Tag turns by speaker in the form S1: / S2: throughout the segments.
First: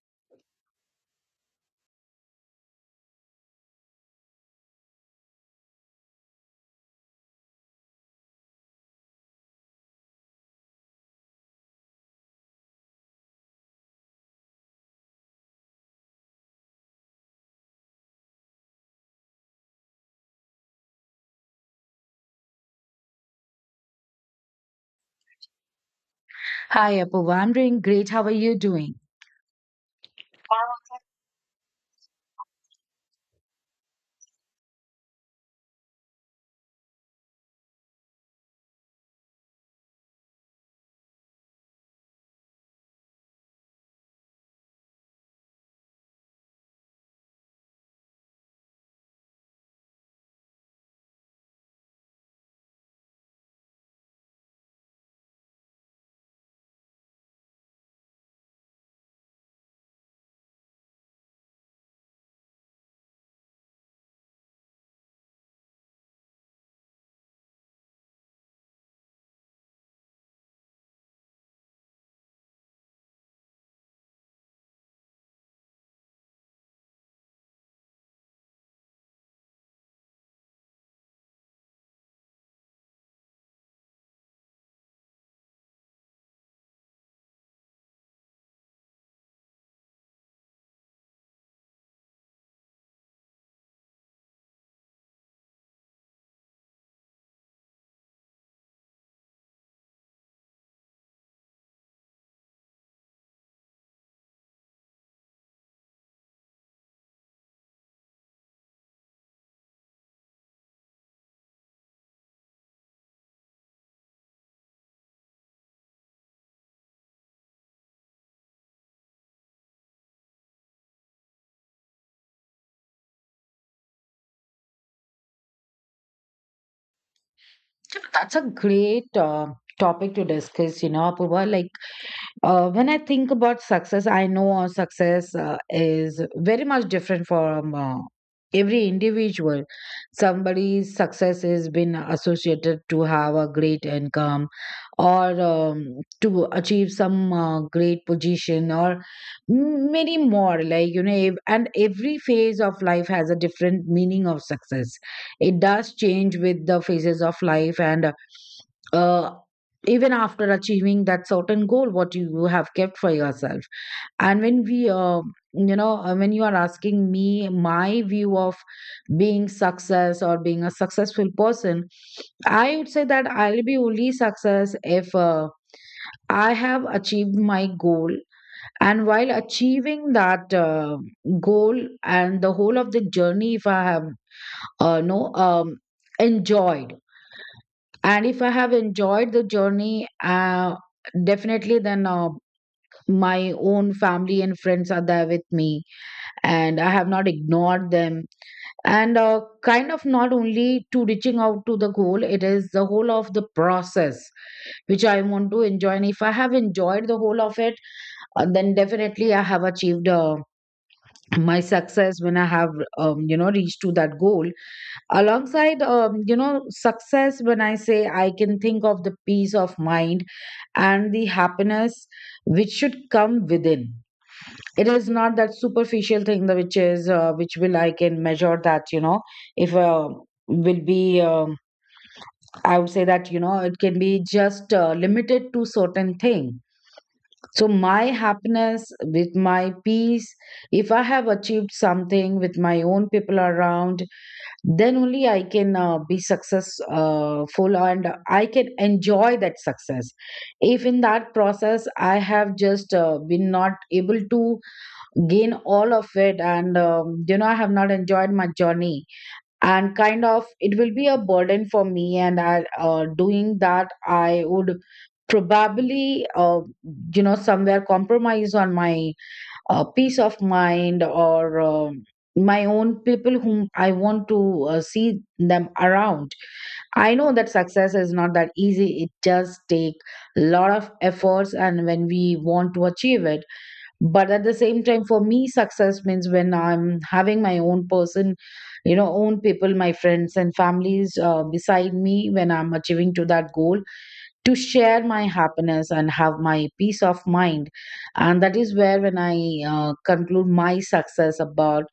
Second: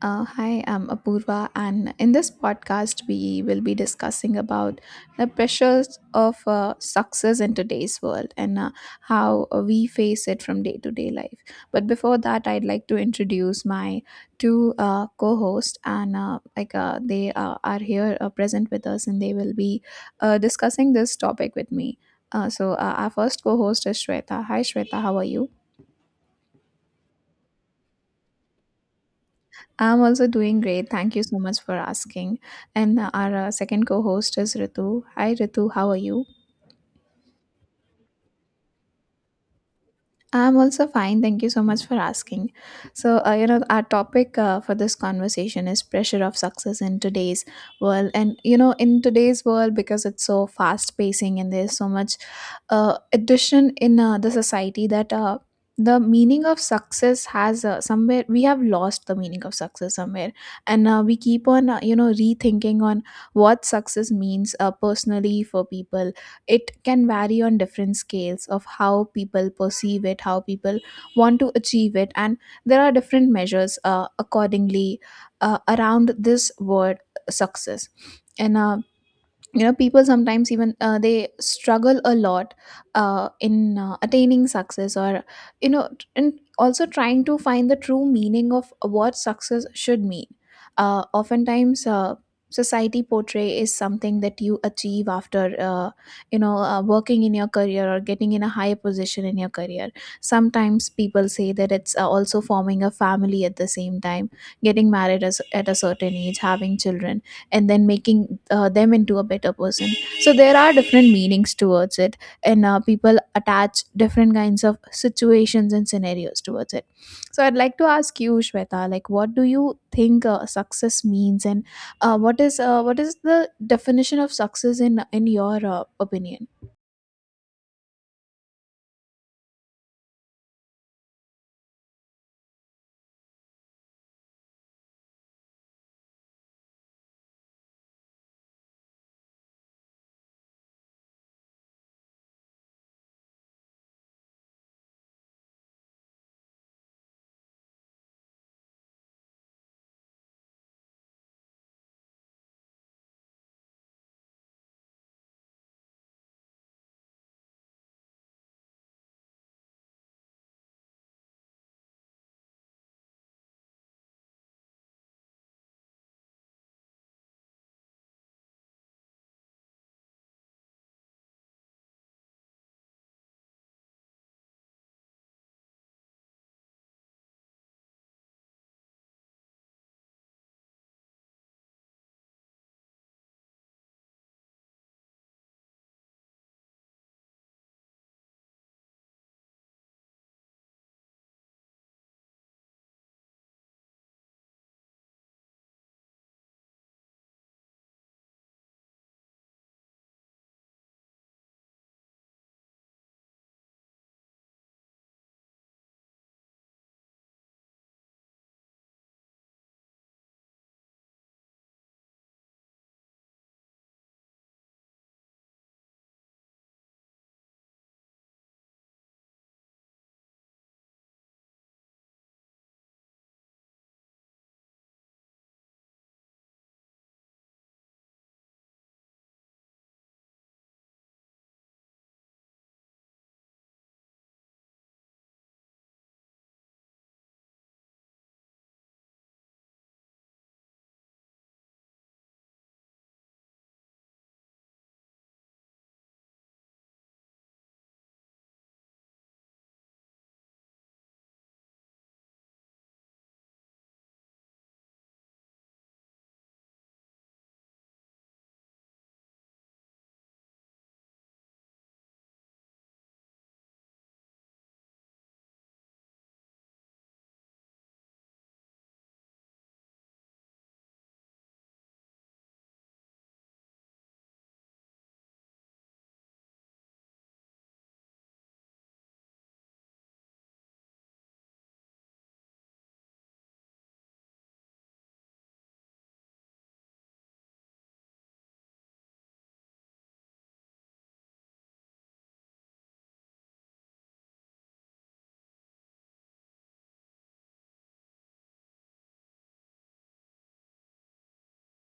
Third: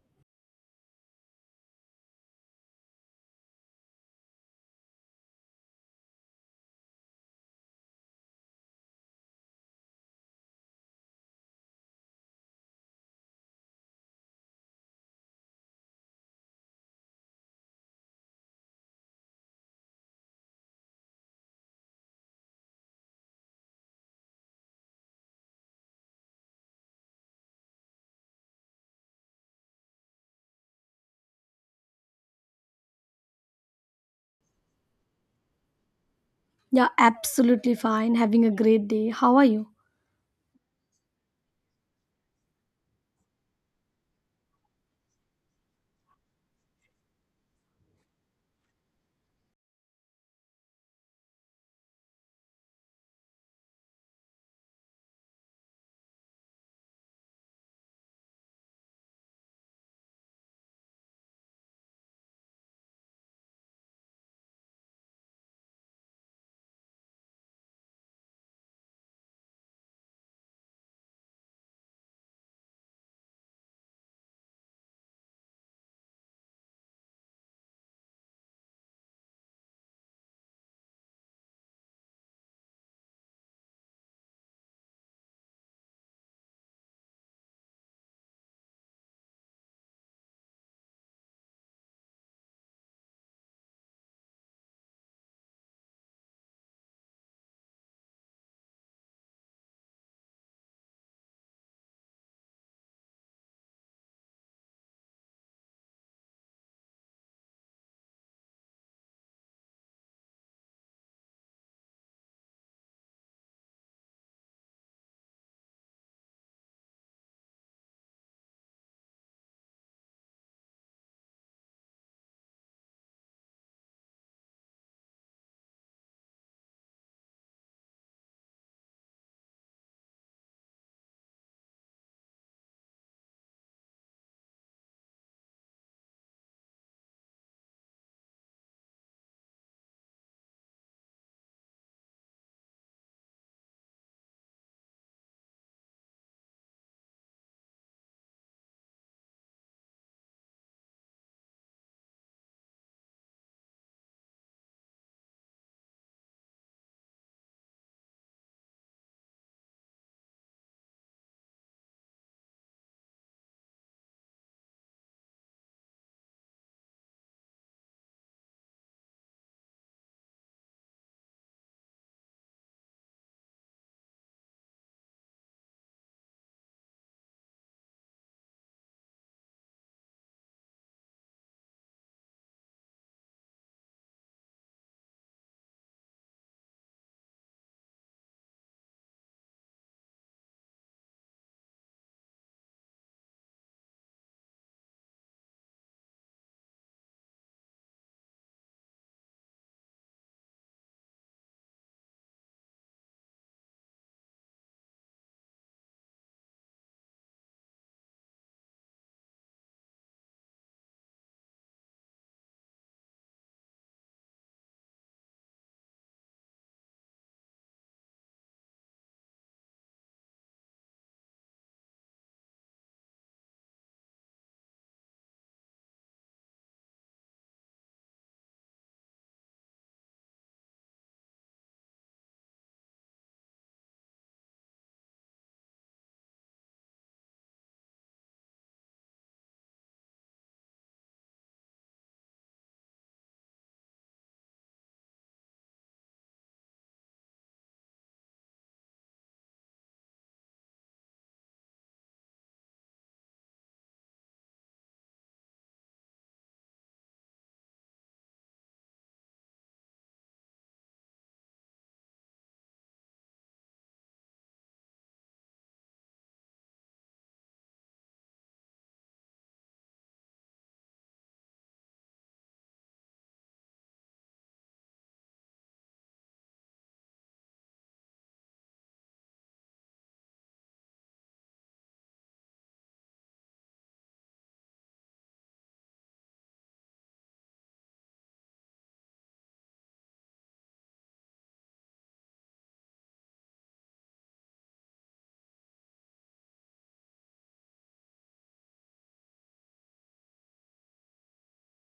S1: Hi, I'm Apurva, and in this podcast, we will be discussing about the pressures of success in today's world, and how we face it from day to day life. But before that, I'd like to introduce my two co-hosts, and like they are here present with us, and they will be discussing this topic with me. So, our first co-host is Shweta. Hi, Shweta, how are you?
S2: Hi, Apu. I'm doing great. How are you doing?
S1: I'm also doing great. Thank you so much for asking. And our second co host is Ritu. Hi, Ritu. How are you?
S3: Yeah, absolutely fine. Having a great day. How are you?
S1: I'm also fine. Thank you so much for asking. So, our topic for this conversation is pressure of success in today's world. And, in today's world, because it's so fast pacing and there's so much addition in the society, that the meaning of success has somewhere we have lost the meaning of success somewhere, and we keep on rethinking on what success means personally. For people, it can vary on different scales of how people perceive it, how people want to achieve it, and there are different measures accordingly around this word success. And people sometimes even they struggle a lot in attaining success, or and also trying to find the true meaning of what success should mean. Oftentimes, society portray is something that you achieve after working in your career, or getting in a higher position in your career. Sometimes people say that it's also forming a family, at the same time getting married, as at a certain age having children, and then making them into a better person. So there are different meanings towards it, and people attach different kinds of situations and scenarios towards it. So I'd like to ask you, Shweta, like, what do you think success means, and what is the definition of success in your opinion?
S2: That's a great topic to discuss, you know, Apu. When I think about success, I know success is very much different from every individual. Somebody's success has been associated to have a great income or to achieve some great position or many more. Like, you know, and every phase of life has a different meaning of success. It does change with the phases of life and uh, even after achieving that certain goal what you have kept for yourself, and when you are asking me my view of being success or being a successful person, I would say that I'll be only success if I have achieved my goal, and while achieving that goal and the whole of the journey, if I have uh, no um, enjoyed, and if I have enjoyed the journey, uh, definitely then my own family and friends are there with me and I have not ignored them, and kind of not only to reaching out to the goal, it is the whole of the process which I want to enjoy. And if I have enjoyed the whole of it, then definitely I have achieved my success when I have you know reached to that goal. Alongside you know success, when I say, I can think of the peace of mind and the happiness which should come within. It is not that superficial thing that which is which will I can measure, that you know, if will be I would say that you know it can be just limited to certain thing. So my happiness with my peace, if I have achieved something with my own people around, then only I can be successful, and I can enjoy that success. If in that process I have just been not able to gain all of it, and you know I have not enjoyed my journey, and kind of it will be a burden for me, and I doing that, I would probably you know somewhere compromise on my peace of mind or my own people whom I want to see them around. I know that success is not that easy, it does take a lot of efforts and when we want to achieve it. But at the same time, for me, success means when I'm having my own person, you know, own people, my friends and families beside me when I'm achieving to that goal, to share my happiness and have my peace of mind. And that is where when I conclude my success about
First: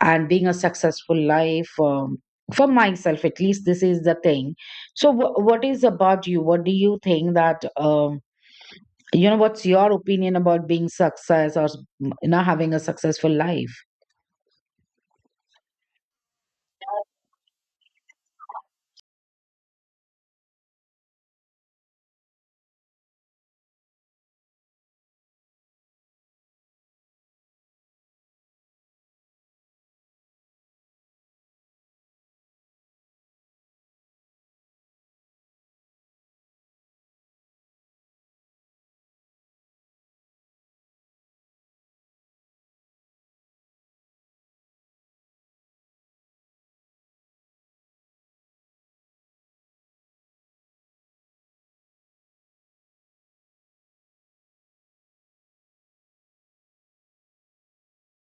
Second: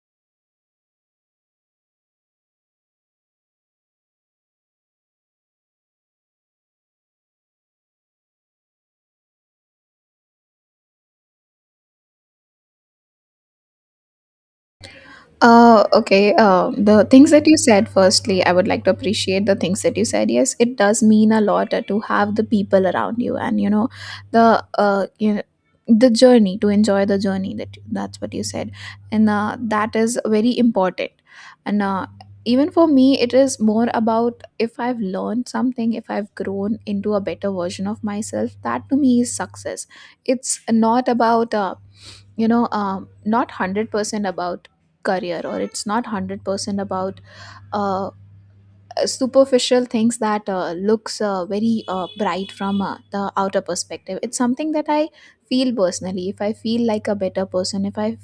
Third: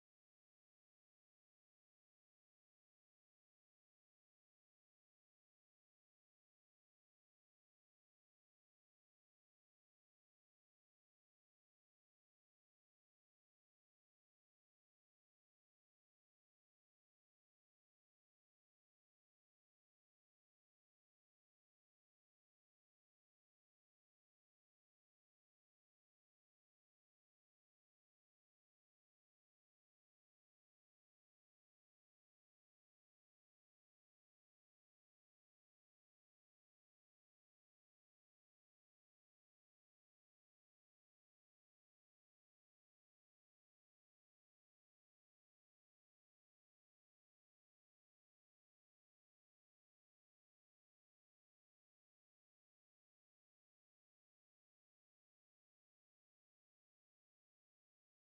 S2: and being a successful life, for myself, at least this is the thing. So what is about you? What do you think that you know, what's your opinion about being success or you know having a successful life?
S1: Okay. The things that you said, firstly, I would like to appreciate the things that you said. Yes, it does mean a lot to have the people around you, and the uh, you know, the journey to enjoy the journey. That's what you said, and that is very important. And even for me, it is more about if I've learned something, if I've grown into a better version of myself. That to me is success. It's not about not 100% about career, or it's not 100% about uh, superficial things that looks very bright from the outer perspective. It's something that I feel personally, if I feel like a better person,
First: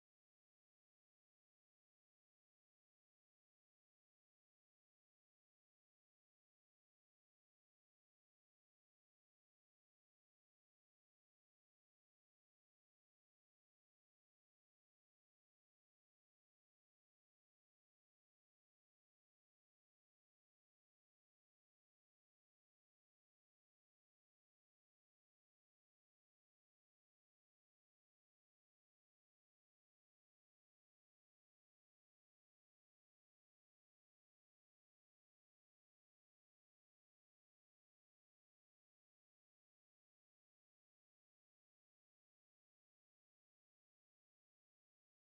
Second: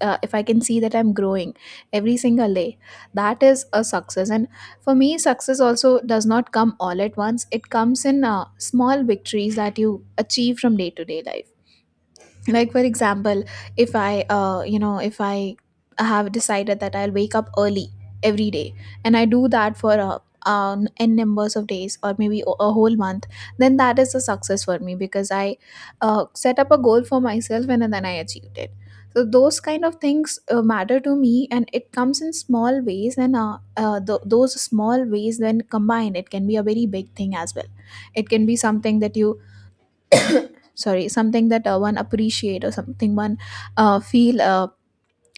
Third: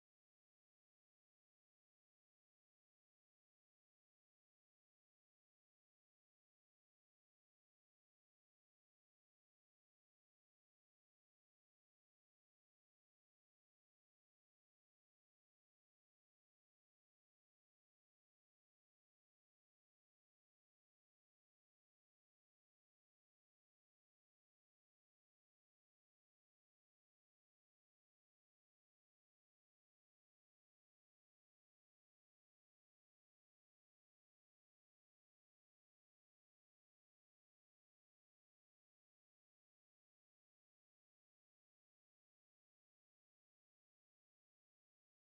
S1: if I can see that I'm growing every single day. That is a success. And for me, success also does not come all at once. It comes in small victories that you achieve from day to day life. Like, for example, if I you know if I have decided that I'll wake up early every day, and I do that for n numbers of days, or maybe a whole month, then that is a success for me, because I set up a goal for myself, and then I achieved it. So those kind of things matter to me, and it comes in small ways. And those small ways, when combined, it can be a very big thing as well. It can be something that one appreciate, or something one feel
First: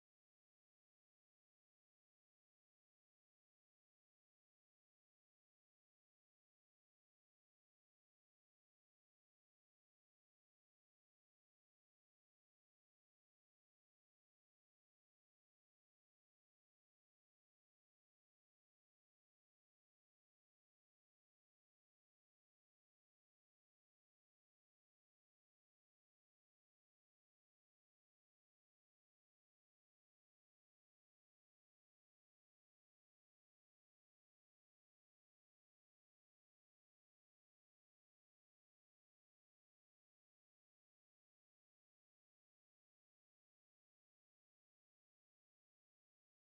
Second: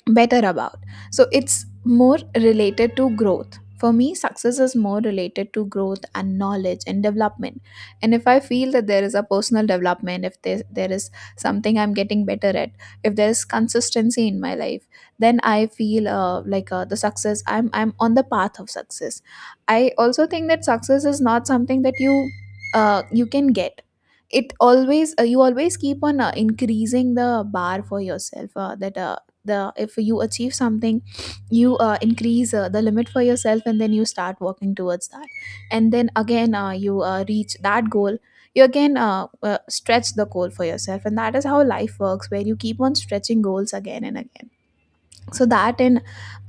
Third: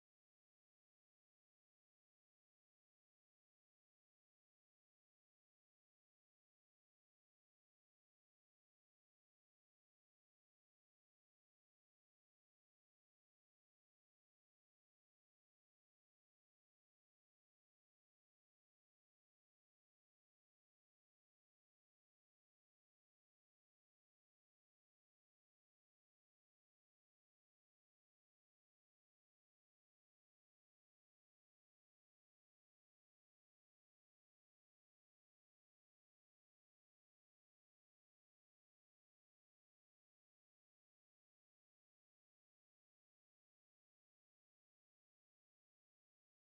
S1: better about. So it's more related to growth. For me, success is more related to growth, and knowledge, and development. And if I feel that there is a personal development, if there is something I'm getting better at, if there's consistency in my life, then I feel like the success, I'm on the path of success. I also think that success is not something that you can get. You always keep on increasing the bar for yourself, that the if you achieve something, you increase the limit for yourself, and then you start working towards that. And then again, you reach that goal, you again stretch the goal for yourself, and that is how life works, where you keep on stretching goals again and again. So that in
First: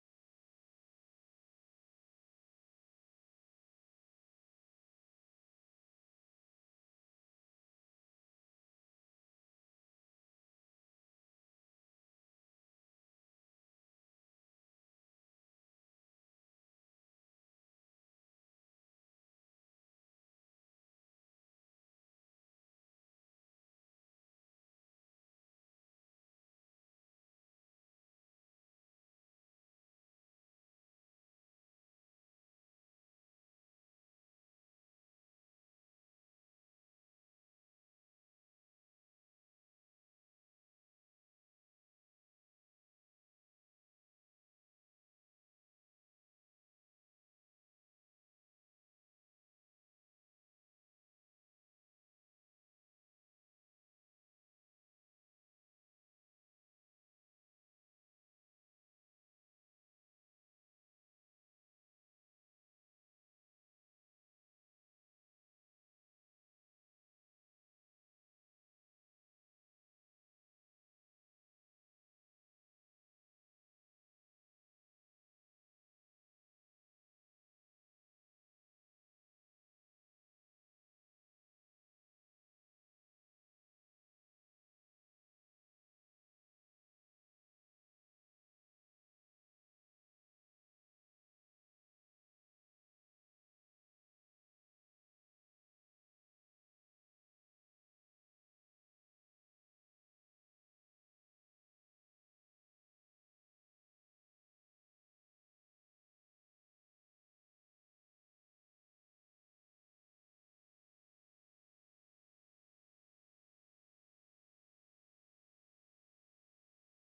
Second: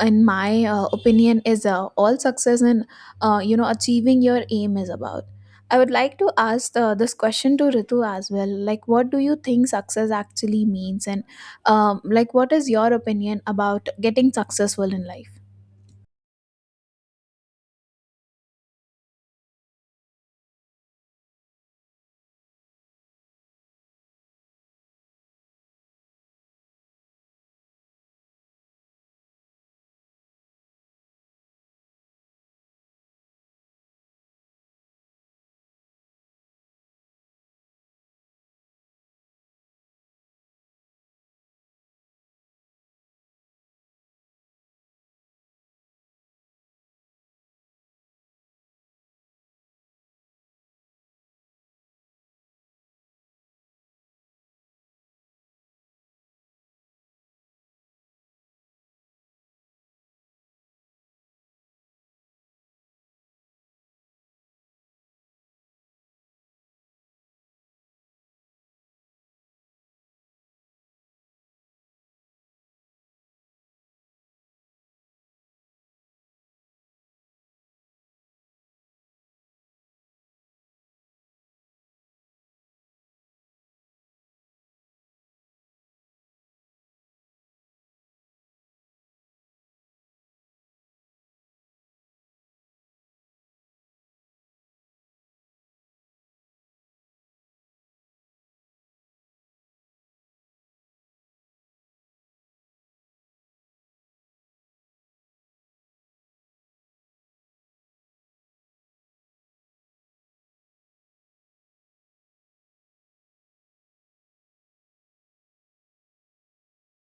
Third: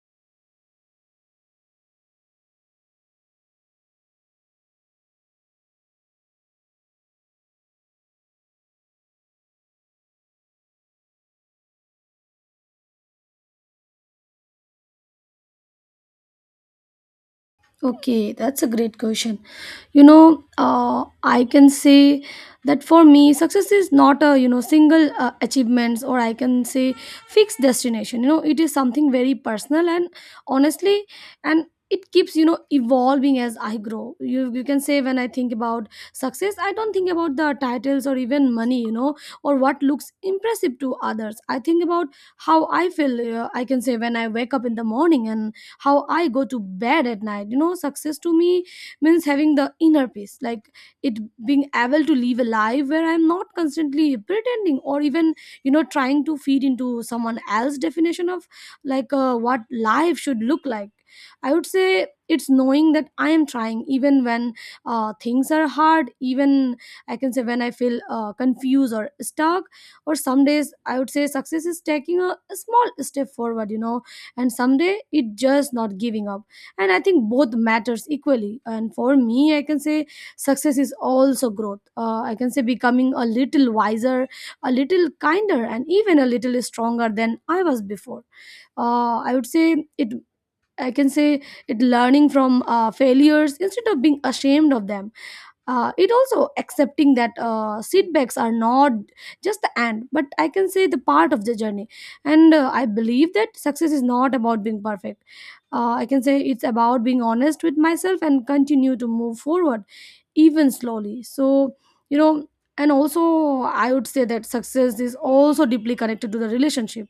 S1: in my opinion is all success in achieving your aim is about. I would like to ask this question to Ritu as well. Like, what do you think success actually means, and like, what is your opinion about getting successful in life?
S3: Okay, that's a great question. You know, I can say that for me, success is not a you know single achievements, or I can say fixed destination. You know, it is something very personal and honestly, and it keeps you know evolving as I grow. You can say when I think about success, I don't think about the titles or even money, you know, or what looks impressive to others. I think about how I feel. I can say when I wake up in the morning and how I go to bed at night. You know, success to me means having the inner peace, like it being able to live a life where I'm not constantly pretending or even, you know, trying to feed into someone else's definition of like what life should look like. I would say it's knowing that I am trying even when things are hard, even I can say when I feel confused or stuck, or some days I would say success is taking a small step forward, you know, and someday it just not giving up. And I think both matters equally, and for me I can say success is also growth. Uh, I can say becoming a little wiser, a little kinder, and even a little stronger than I was before. Uh, I would say it, I can say it, learning from failures instead of being ashamed of them. Uh, it also accepting that setbacks are not just the end, but I can say the part of the journey. And I believe that success is not about being perfect. Uh, I can say it's about being honest with myself and continue to move forward, even slowly. So you know, and also I would say that success is also deeply connected to the relationship.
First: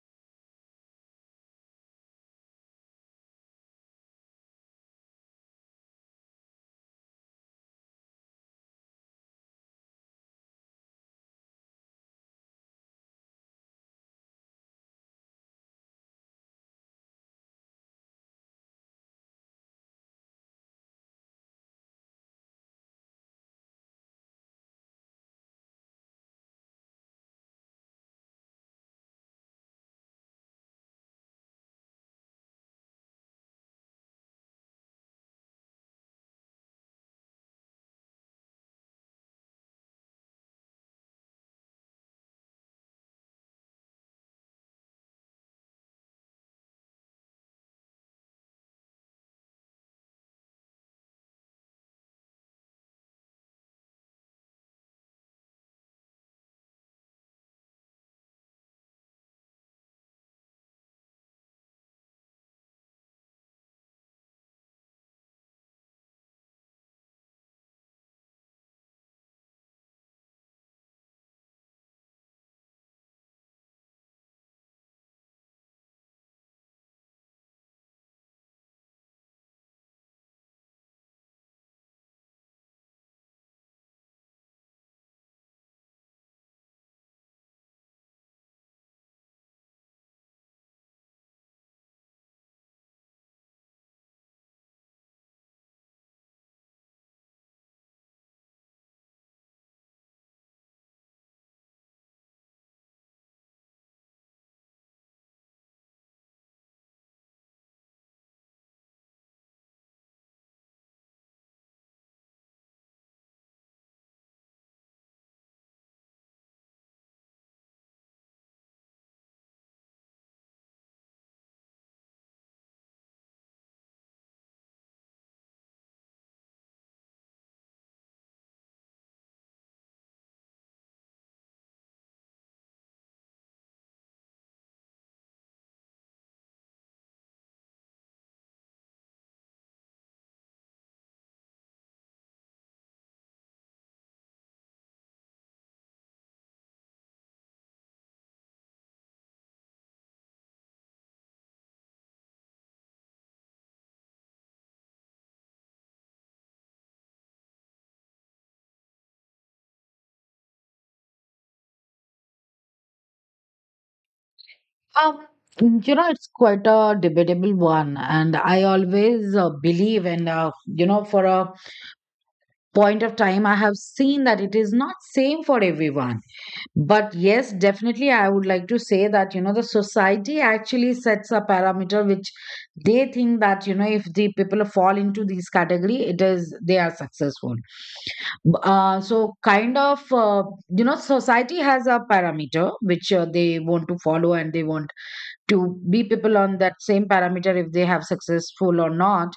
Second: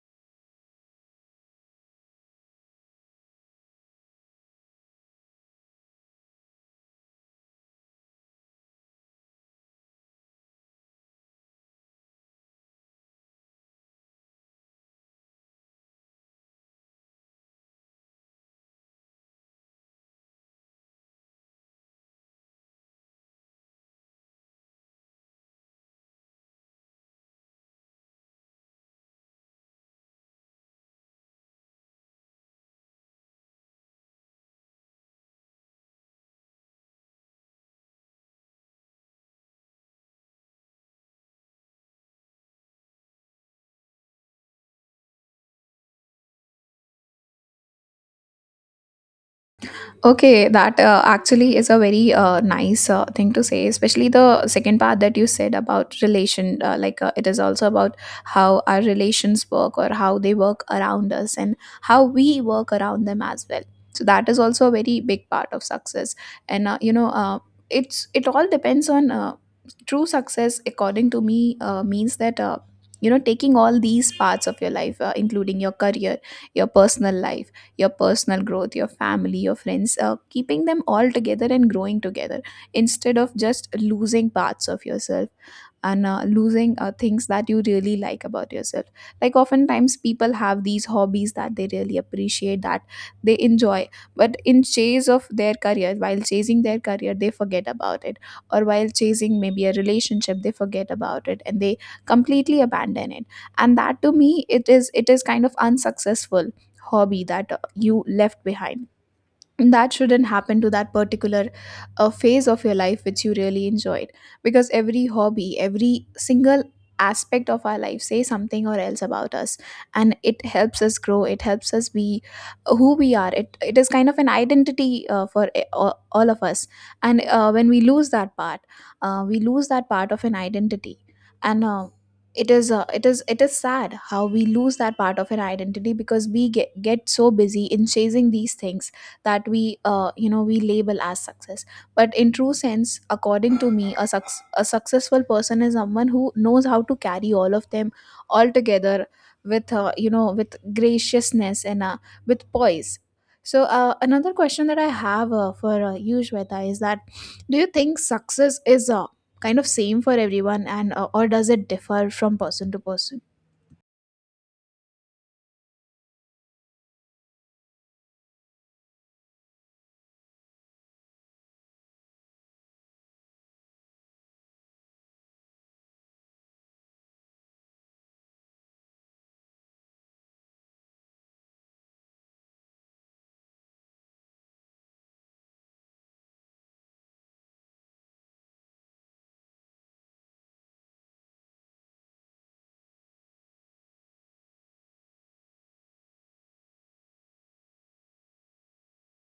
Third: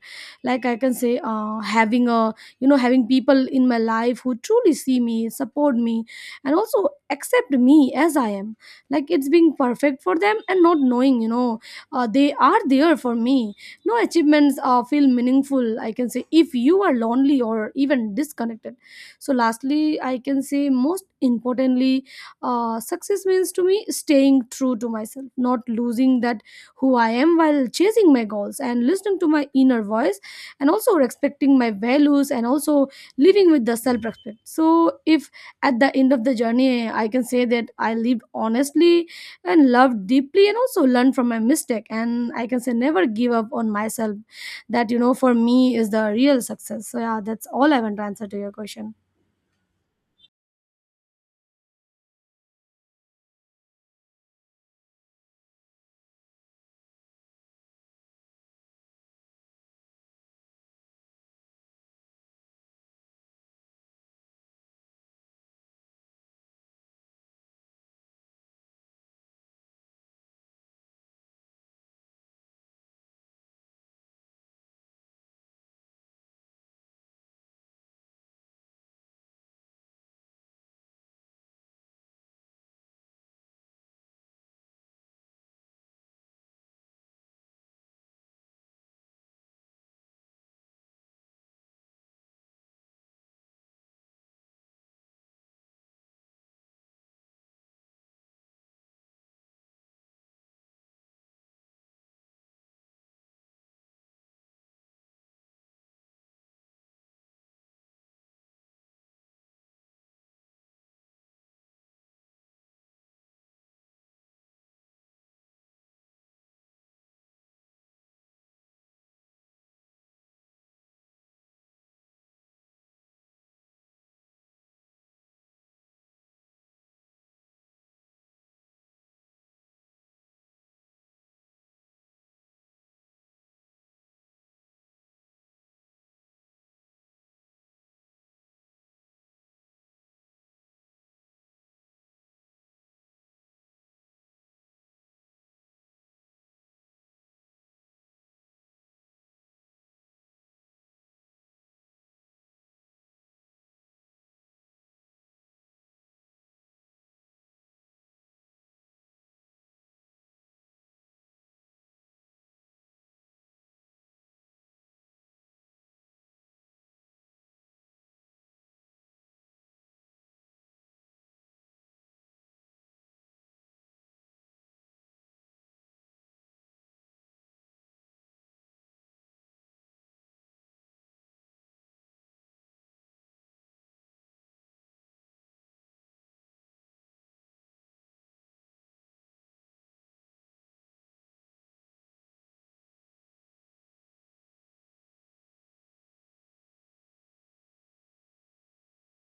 S3: Like I can say having a, you know, having people in my life who truly see me, support me, and also accept me as I am. Like it's being perfect for them and not knowing, you know, they are there for me. No achievements feel meaningful, I can say, if you are lonely or even disconnected. So lastly, I can say, most importantly, success means to me staying true to myself, not losing that who I am while chasing my goals, and listening to my inner voice, and also respecting my values, and also living with the self respect. So if at the end of the journey I can say that I lived honestly and loved deeply and also learned from my mistake, and I can say never give up on myself, that you know for me is the real success. So yeah, that's all I want to answer to your question.
S1: Okay, that actually is a very nice thing to say, especially the second part that you said about relation. Like, it is also about how our relations work, or how they work around us, and how we work around them as well. So, that is also a very big part of success. And, it all depends on true success, according to me, means that. Taking all these parts of your life, including your career, your personal life, your personal growth, your family, your friends, keeping them all together and growing together, instead of just losing parts of yourself, and losing things that you really like about yourself. Like, oftentimes, people have these hobbies that they really appreciate, that they enjoy, but in chase of their career, while chasing their career, they forget about it, or while chasing maybe a relationship, they forget about it and they completely abandon it. And that, to me, it is kind of unsuccessful hobby that you left behind. That shouldn't happen to that particular phase of your life which you really enjoyed, because every hobby, every single aspect of our life say something or else about us, and it helps us grow, it helps us be who we are. It is kind of an identity for all of us. And when we lose that part, we lose that part of an identity. And it is sad how we lose that part of an identity, because we get so busy in chasing these things that we you know we label as success. But in true sense, according to me, a successful person is someone who knows how to carry all of them all together, with with graciousness, and with poise. So, another question that I have for you, Shweta, is that, do you think success is kind of same for everyone, and or does it differ from person to person?
S2: Um, you know, it's quite a debatable one, and I always believe, and you know, for a point of time, I have seen that it is not same for everyone. But yes, definitely, I would like to say that, you know, the society actually sets a parameter which they think that, you know, if the people fall into this category, it is they are successful. So kind of, you know, society has a parameter which they want to follow, and they want to be people on that same parameter if they have successful or not.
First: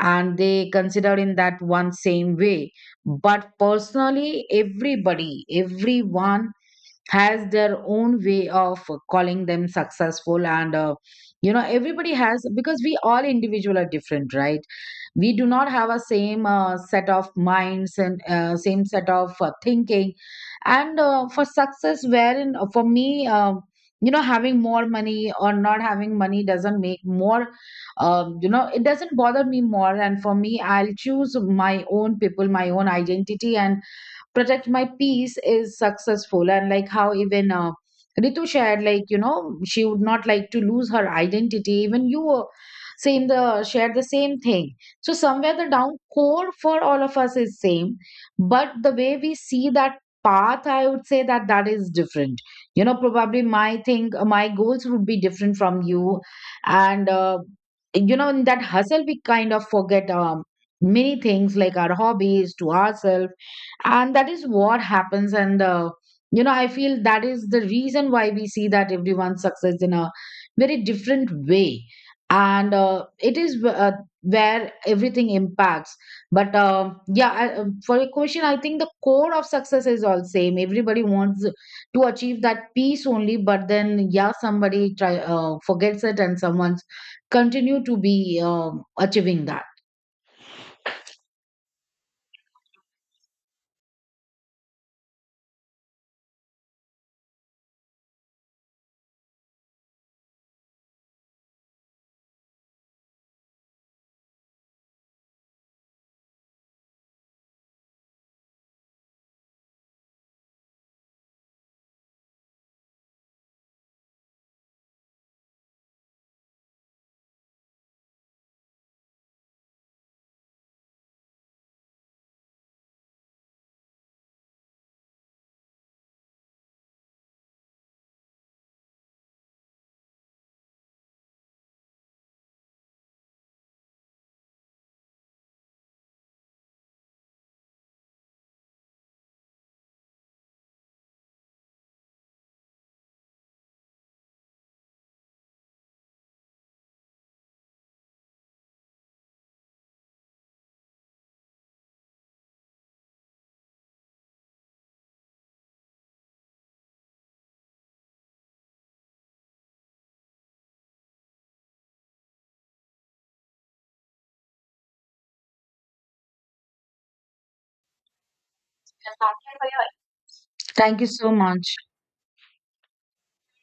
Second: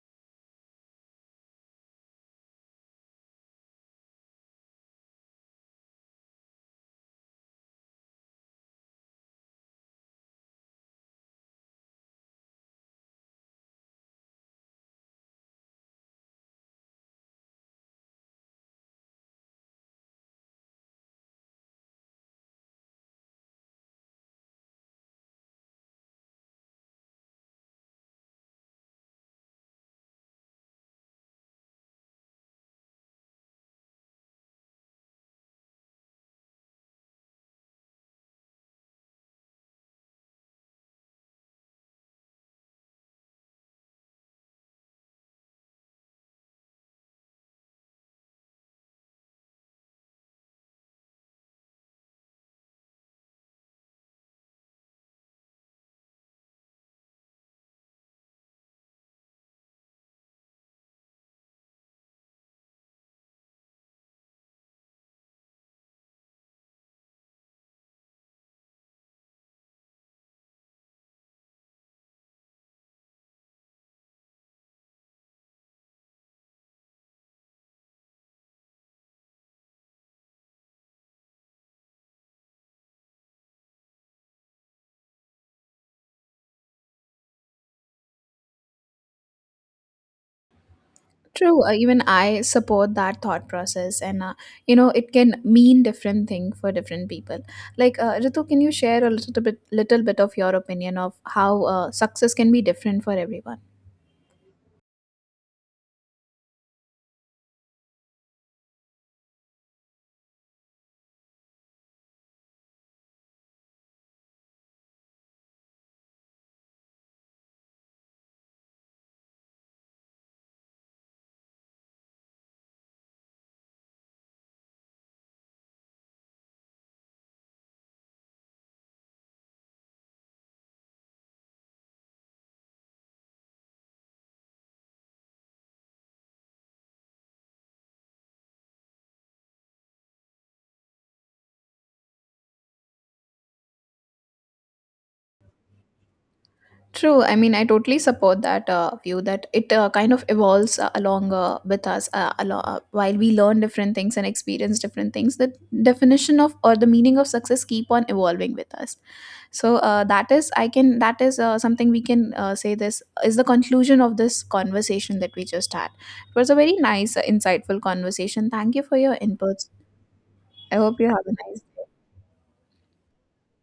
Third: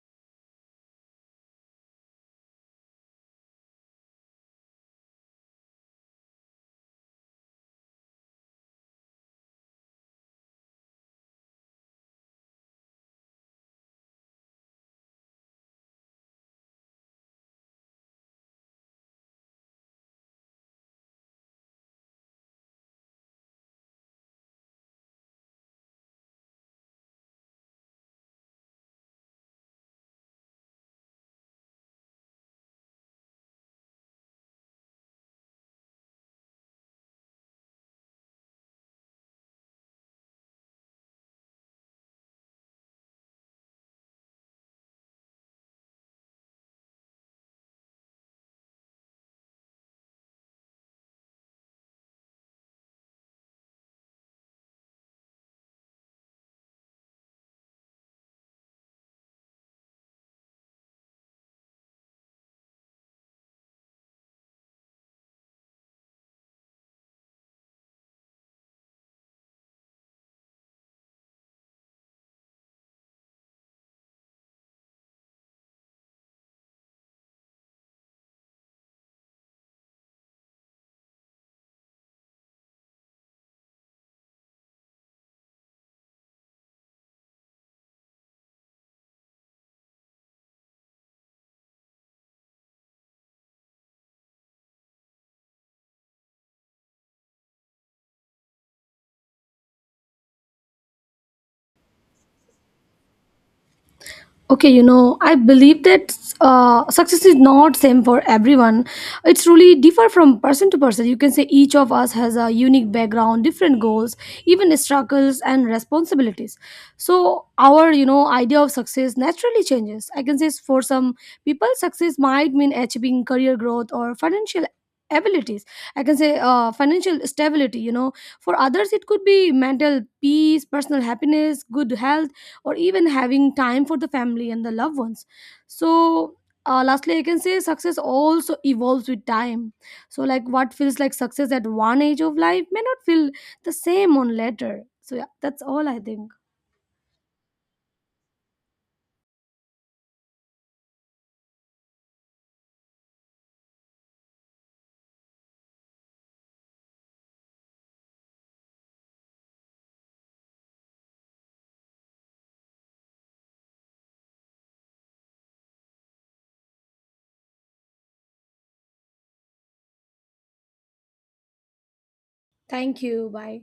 S2: And they consider in that one same way. But personally, everybody, everyone, has their own way of calling them successful. And you know, everybody has, because we all individual are different, right? We do not have a same set of minds and same set of thinking. And for success, wherein for me, you know, having more money or not having money doesn't make more, you know, it doesn't bother me more. And for me, I'll choose my own people, my own identity, and protect my peace is successful. And like how even Ritu shared, like, you know, she would not like to lose her identity, even you were same, the shared the same thing. So somewhere the down core for all of us is same, but the way we see that path, I would say that that is different. You know, probably my thing, my goals would be different from you. And you know, in that hustle, we kind of forget many things like our hobbies to ourselves, and that is what happens. And you know, I feel that is the reason why we see that everyone success in a very different way. And it is where everything impacts. But yeah, for your question, I think the core of success is all same, everybody wants to achieve that peace only. But then yeah, somebody try forgets it, and someone's continue to be achieving that.
S1: True. Even I support that thought process, and it can mean different thing for different people. Like, Ritu, can you share a little bit of your opinion of how success can be different for everyone?
S3: Okay, you know, I believe that success is not same for everyone. It's really differ from person to person. You can say each of us has a unique background, different goals, even struggles and responsibilities. So our, you know, idea of success naturally changes. I can say for some people success might mean achieving career growth or financial abilities, I can say financial stability. You know, for others it could be mental peace, personal happiness, good health, or even having time for the family and the loved ones. So lastly, I can say success also evolves with time. So like what feels like success at one age of life may not feel the same on later. So yeah, that's all I think.
S1: True, I mean, I totally support that view that it kind of evolves along with us, while we learn different things and experience different things. The definition of, or the meaning of success, keep on evolving with us. So that is, something we can say this is the conclusion of this conversation that we just had. It was a very nice insightful conversation. Thank you for your inputs. I hope
S2: Thank
S1: you
S2: you
S1: have a
S2: so
S1: nice
S2: much.
S1: day.
S3: Thank you, bye.